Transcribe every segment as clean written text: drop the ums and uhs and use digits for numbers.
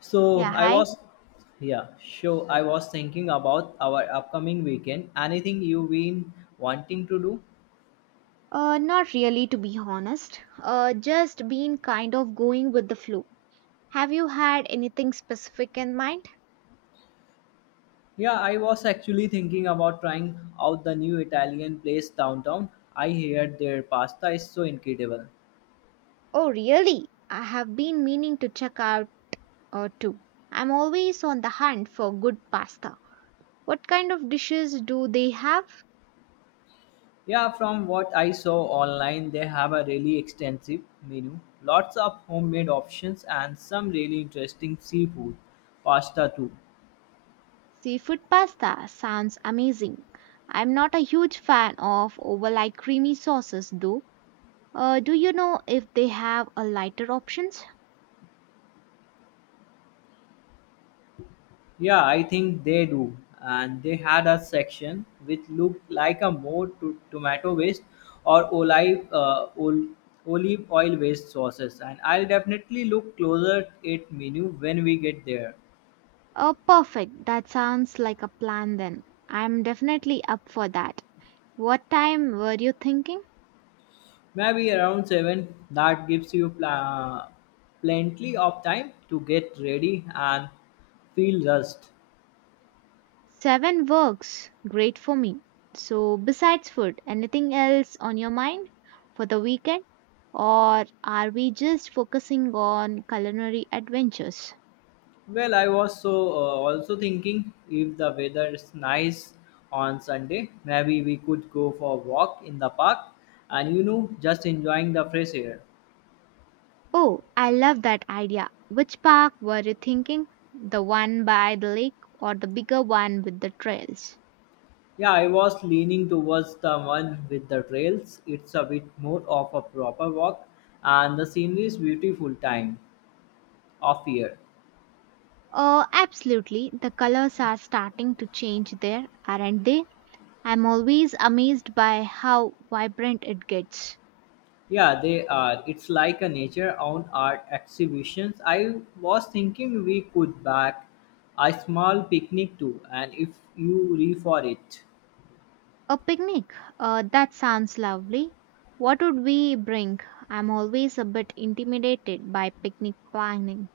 So Yeah, I hi. was, yeah, sure. I was thinking about our upcoming weekend. Anything you've been wanting to do? Not really, to be honest. Just been kind of going with the flow. Have you had anything specific in mind? Yeah, I was actually thinking about trying out the new Italian place downtown. I heard their pasta is so incredible. Oh, really? I have been meaning to check out too. I'm always on the hunt for good pasta. What kind of dishes do they have? Yeah, from what I saw online, they have a really extensive menu, lots of homemade options, and some really interesting seafood pasta too. Seafood pasta sounds amazing. I'm not a huge fan of overly creamy sauces though. Do you know if they have a lighter options? Yeah, I think they do. And they had a section which looked like a more to tomato waste or olive oil based sauces. And I'll definitely look closer at it menu when we get there. Oh, perfect. That sounds like a plan then. I'm definitely up for that. What time were you thinking? Maybe around seven. That gives you plenty of time to get ready and feel rust. Seven works. Great for me. So, besides food, anything else on your mind for the weekend? Or are we just focusing on culinary adventures? Well, I was also thinking if the weather is nice on Sunday, maybe we could go for a walk in the park and you know, just enjoying the fresh air. Oh, I love that idea. Which park were you thinking? The one by the lake or the bigger one with the trails? Yeah, I was leaning towards the one with the trails. It's a bit more of a proper walk and the scenery is beautiful time of year. Absolutely. The colors are starting to change there, aren't they? I'm always amazed by how vibrant it gets. Yeah, they are. It's like a nature own art exhibitions. I was thinking we could back a small picnic too, and if you re for it. A picnic. That sounds lovely. What would we bring? I'm always a bit intimidated by picnic planning.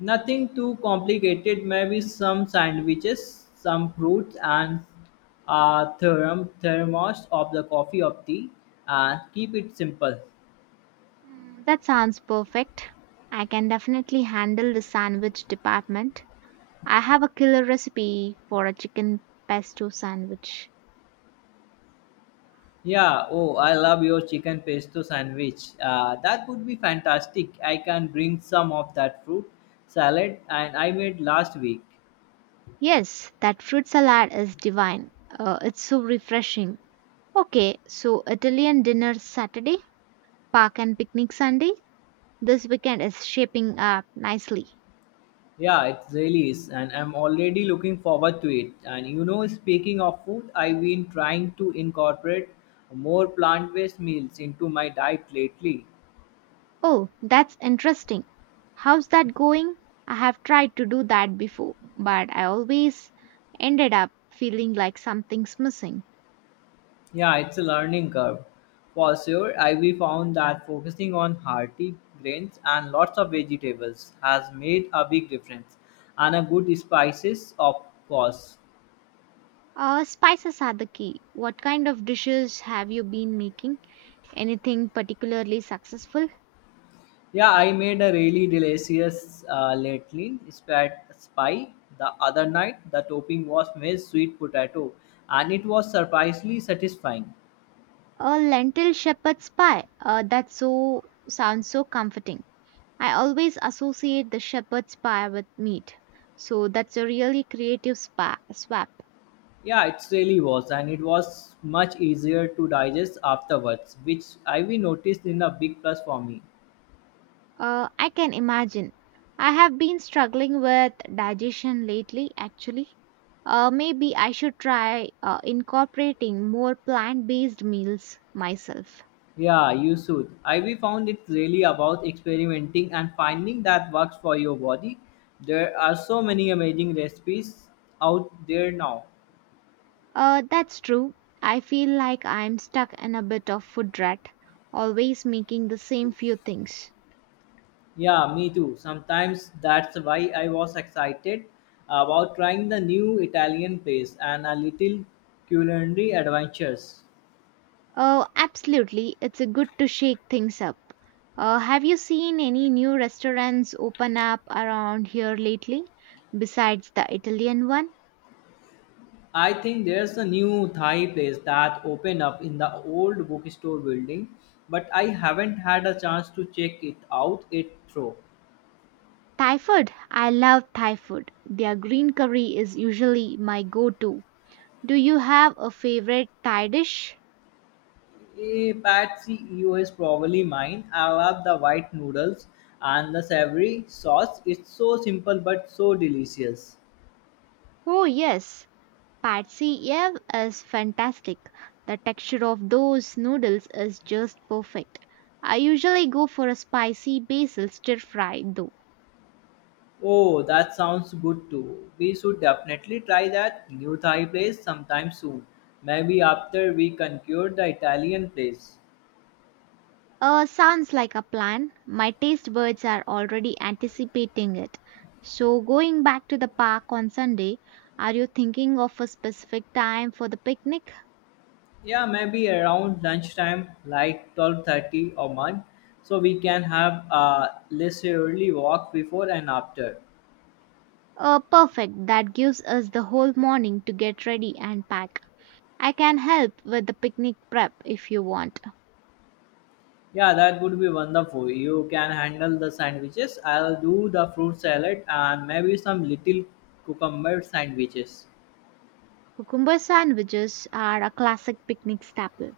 Nothing too complicated, maybe some sandwiches, some fruits, and a thermos of the coffee or tea, and keep it simple. Mm, that sounds perfect. I can definitely handle the sandwich department. I have a killer recipe for a chicken pesto sandwich. Yeah, oh, I love your chicken pesto sandwich. That would be fantastic. I can bring some of that fruit salad and I made last week. Yes, that fruit salad is divine. It's so refreshing. Okay, so Italian dinner Saturday, park and picnic Sunday. This weekend is shaping up nicely. Yeah, it really is, and I'm already looking forward to it. And you know, speaking of food, I've been trying to incorporate more plant-based meals into my diet lately. Oh, that's interesting. How's that going? I have tried to do that before, but I always ended up feeling like something's missing. Yeah, it's a learning curve. For sure, I we found that focusing on hearty grains and lots of vegetables has made a big difference and a good spices of course. Spices are the key. What kind of dishes have you been making? Anything particularly successful? Yeah, I made a really delicious lately spat spy the other night. The topping was maize sweet potato and it was surprisingly satisfying. A lentil shepherd's pie. That sounds so comforting. I always associate the shepherd's pie with meat, so that's a really creative swap. Yeah, it really was and it was much easier to digest afterwards, which I we noticed in a big plus for me. I can imagine. I have been struggling with digestion lately, actually. Maybe I should try incorporating more plant based meals myself. Yeah, you should. I we found it's really about experimenting and finding that works for your body. There are so many amazing recipes out there now. That's true. I feel like I'm stuck in a bit of food rut, always making the same few things. Yeah, me too. Sometimes that's why I was excited about trying the new Italian place and a little culinary adventures. Oh, absolutely. It's a good to shake things up. Have you seen any new restaurants open up around here lately besides the Italian one? I think there's a new Thai place that opened up in the old bookstore building, but I haven't had a chance to check it out it through. Thai food. I love Thai food. Their green curry is usually my go to. Do you have a favorite Thai dish? A bad CEO is probably mine. I love the white noodles and the savory sauce. It's so simple but so delicious. Oh, yes. Pad see ew is fantastic. The texture of those noodles is just perfect. I usually go for a spicy basil stir fry though. Oh, that sounds good too. We should definitely try that new Thai place sometime soon. Maybe after we concur the Italian place. Sounds like a plan. My taste buds are already anticipating it. So, going back to the park on Sunday, are you thinking of a specific time for the picnic? Yeah, maybe around lunchtime, like 12:30 or 1, so we can have a leisurely walk before and after. Perfect. That gives us the whole morning to get ready and pack. I can help with the picnic prep if you want. Yeah, that would be wonderful. You can handle the sandwiches. I'll do the fruit salad and maybe some little cucumber sandwiches. Cucumber sandwiches are a classic picnic staple.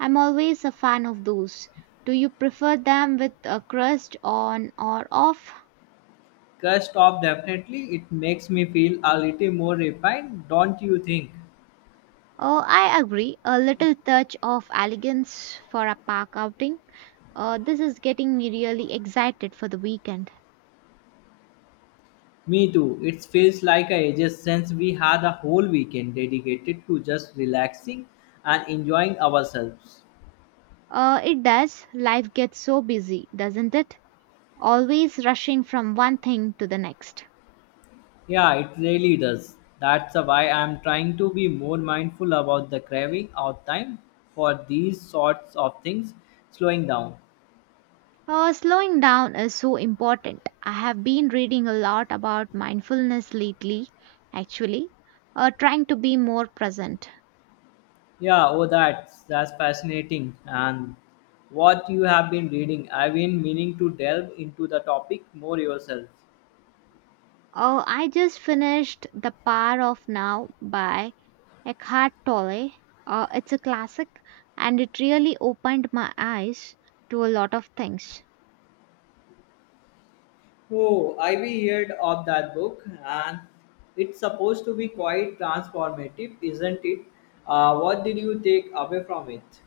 I'm always a fan of those. Do you prefer them with a crust on or off? Crust off, definitely. It makes me feel a little more refined, don't you think? Oh, I agree. A little touch of elegance for a park outing. This is getting me really excited for the weekend. Me too. It feels like ages since we had a whole weekend dedicated to just relaxing and enjoying ourselves. It does. Life gets so busy, doesn't it? Always rushing from one thing to the next. Yeah, it really does. That's why I'm trying to be more mindful about the craving out time for these sorts of things, slowing down. Slowing down is so important. I have been reading a lot about mindfulness lately, actually, trying to be more present. Yeah, oh, that's fascinating. And what you have been reading, I've been meaning to delve into the topic more yourself. Oh, I just finished The Power of Now by Eckhart Tolle. It's a classic and it really opened my eyes to a lot of things. Oh, I've heard of that book, and it's supposed to be quite transformative, isn't it? What did you take away from it?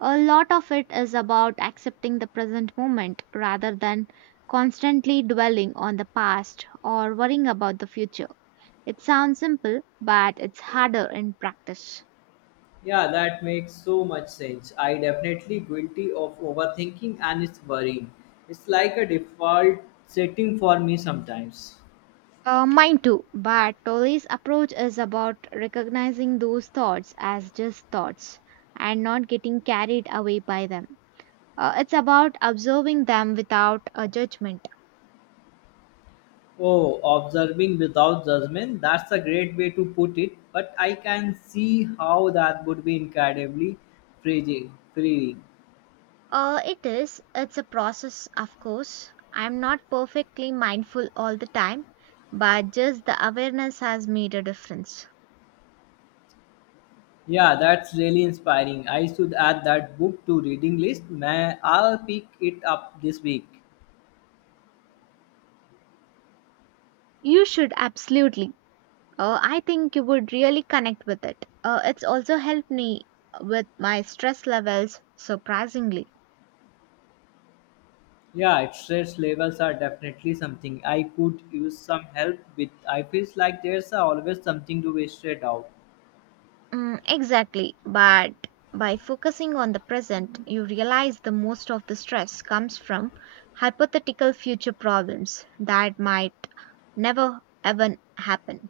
A lot of it is about accepting the present moment rather than constantly dwelling on the past or worrying about the future. It sounds simple, but it's harder in practice. Yeah, that makes so much sense. I definitely guilty of overthinking and it's worrying. It's like a default setting for me sometimes. Mine too, but Tolly's approach is about recognizing those thoughts as just thoughts and not getting carried away by them. It's about observing them without a judgment. Oh, observing without judgment, that's a great way to put it, but I can see how that would be incredibly freeing. It is. It's a process, of course. I'm not perfectly mindful all the time, but just the awareness has made a difference. Yeah, that's really inspiring. I should add that book to reading list. May I'll pick it up this week. You should absolutely. I think you would really connect with it. It's also helped me with my stress levels, surprisingly. Yeah, stress levels are definitely something. I could use some help with. I feels like there's always something to be straight out. Mm, exactly. But by focusing on the present, you realize the most of the stress comes from hypothetical future problems that might never ever happen.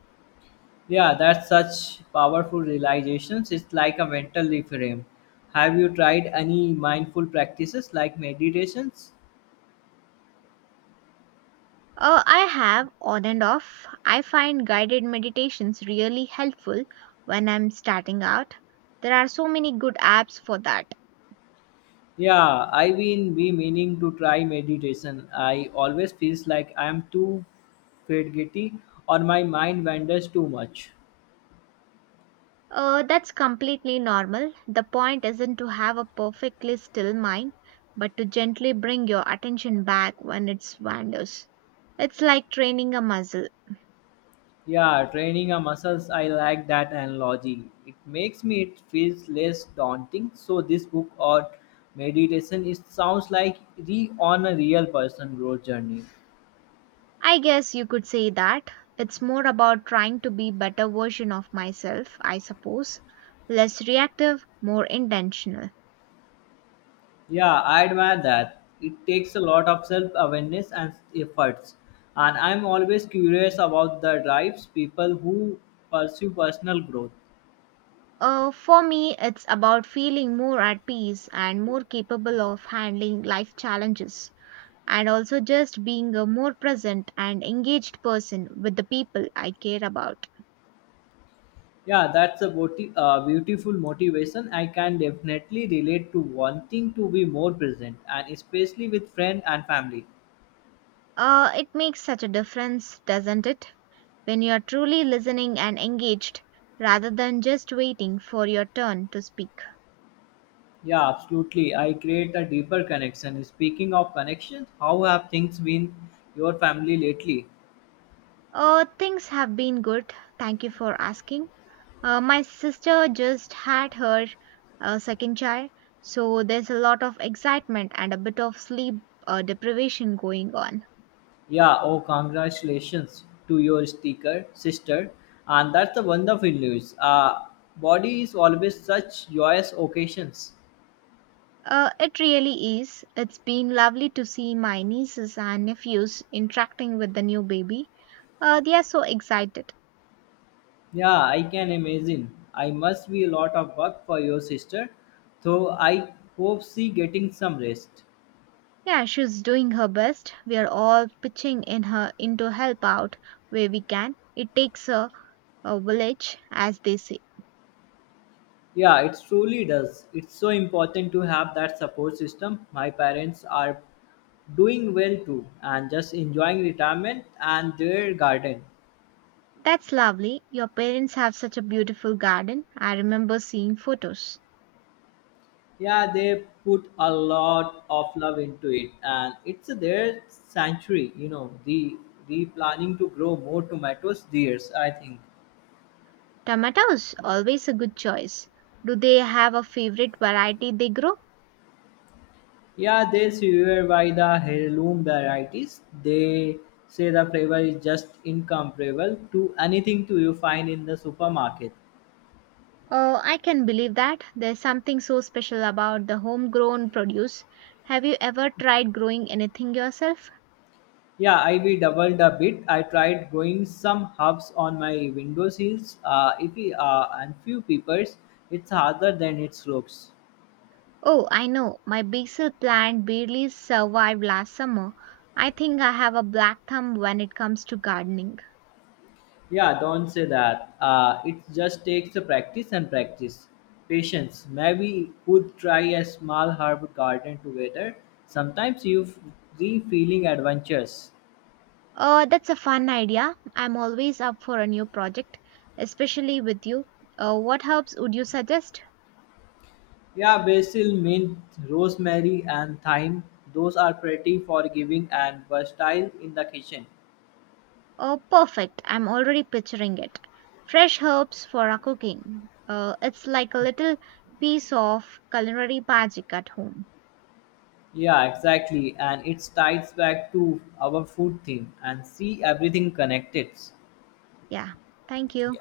Yeah, that's such powerful realizations. It's like a mental reframe. Have you tried any mindful practices like meditations? I have on and off. I find guided meditations really helpful when I'm starting out. There are so many good apps for that. Yeah, I've been be meaning to try meditation. I always feels like I'm too fidgety or my mind wanders too much. That's completely normal. The point isn't to have a perfectly still mind, but to gently bring your attention back when it wanders. It's like training a muscle. Yeah, training a muscles, I like that analogy. It makes me it feels less daunting. So this book or meditation it sounds like re on a real person growth journey. I guess you could say that. It's more about trying to be better version of myself, I suppose. Less reactive, more intentional. Yeah, I admire that. It takes a lot of self awareness and efforts. And I'm always curious about the drives people who pursue personal growth. For me, it's about feeling more at peace and more capable of handling life challenges. And also just being a more present and engaged person with the people I care about. Yeah, that's a beautiful motivation. I can definitely relate to wanting to be more present, and especially with friend and family. It makes such a difference, doesn't it? When you're truly listening and engaged rather than just waiting for your turn to speak. Yeah, absolutely. I create a deeper connection. Speaking of connections, how have things been your family lately? Things have been good. Thank you for asking. My sister just had her second child, so there's a lot of excitement and a bit of sleep deprivation going on. Yeah, oh, congratulations to your sticker sister, and that's the wonderful news. Body is always such joyous occasions. It really is. It's been lovely to see my nieces and nephews interacting with the new baby. They are so excited. Yeah, I can imagine. I must be a lot of work for your sister, though I hope she getting some rest. Yeah, she's doing her best. We are all pitching in to help out where we can. It takes a village, as they say. Yeah, it truly does. It's so important to have that support system. My parents are doing well too and just enjoying retirement and their garden. That's lovely. Your parents have such a beautiful garden. I remember seeing photos. Yeah, they put a lot of love into it and it's their sanctuary, you know, the planning to grow more tomatoes this years. I think. Tomatoes, always a good choice. Do they have a favorite variety they grow? Yeah, they swear by the heirloom varieties. They say the flavor is just incomparable to anything to you find in the supermarket. Oh, I can believe that. There's something so special about the homegrown produce. Have you ever tried growing anything yourself? Yeah, I we doubled a bit. I tried growing some herbs on my window sills. If we, and few peppers, it's harder than it looks. Oh, I know. My basil plant barely survived last summer. I think I have a black thumb when it comes to gardening. Yeah, don't say that. It just takes a practice and practice. Patience. Maybe could try a small herb garden together. Sometimes the feeling adventures. Oh, that's a fun idea. I'm always up for a new project, especially with you. What herbs would you suggest? Yeah, basil, mint, rosemary, and thyme. Those are pretty forgiving and versatile in the kitchen. Oh, perfect. I'm already picturing it. Fresh herbs for our cooking. It's like a little piece of culinary magic at home. Yeah, exactly. And it ties back to our food theme and see everything connected. Yeah. Thank you.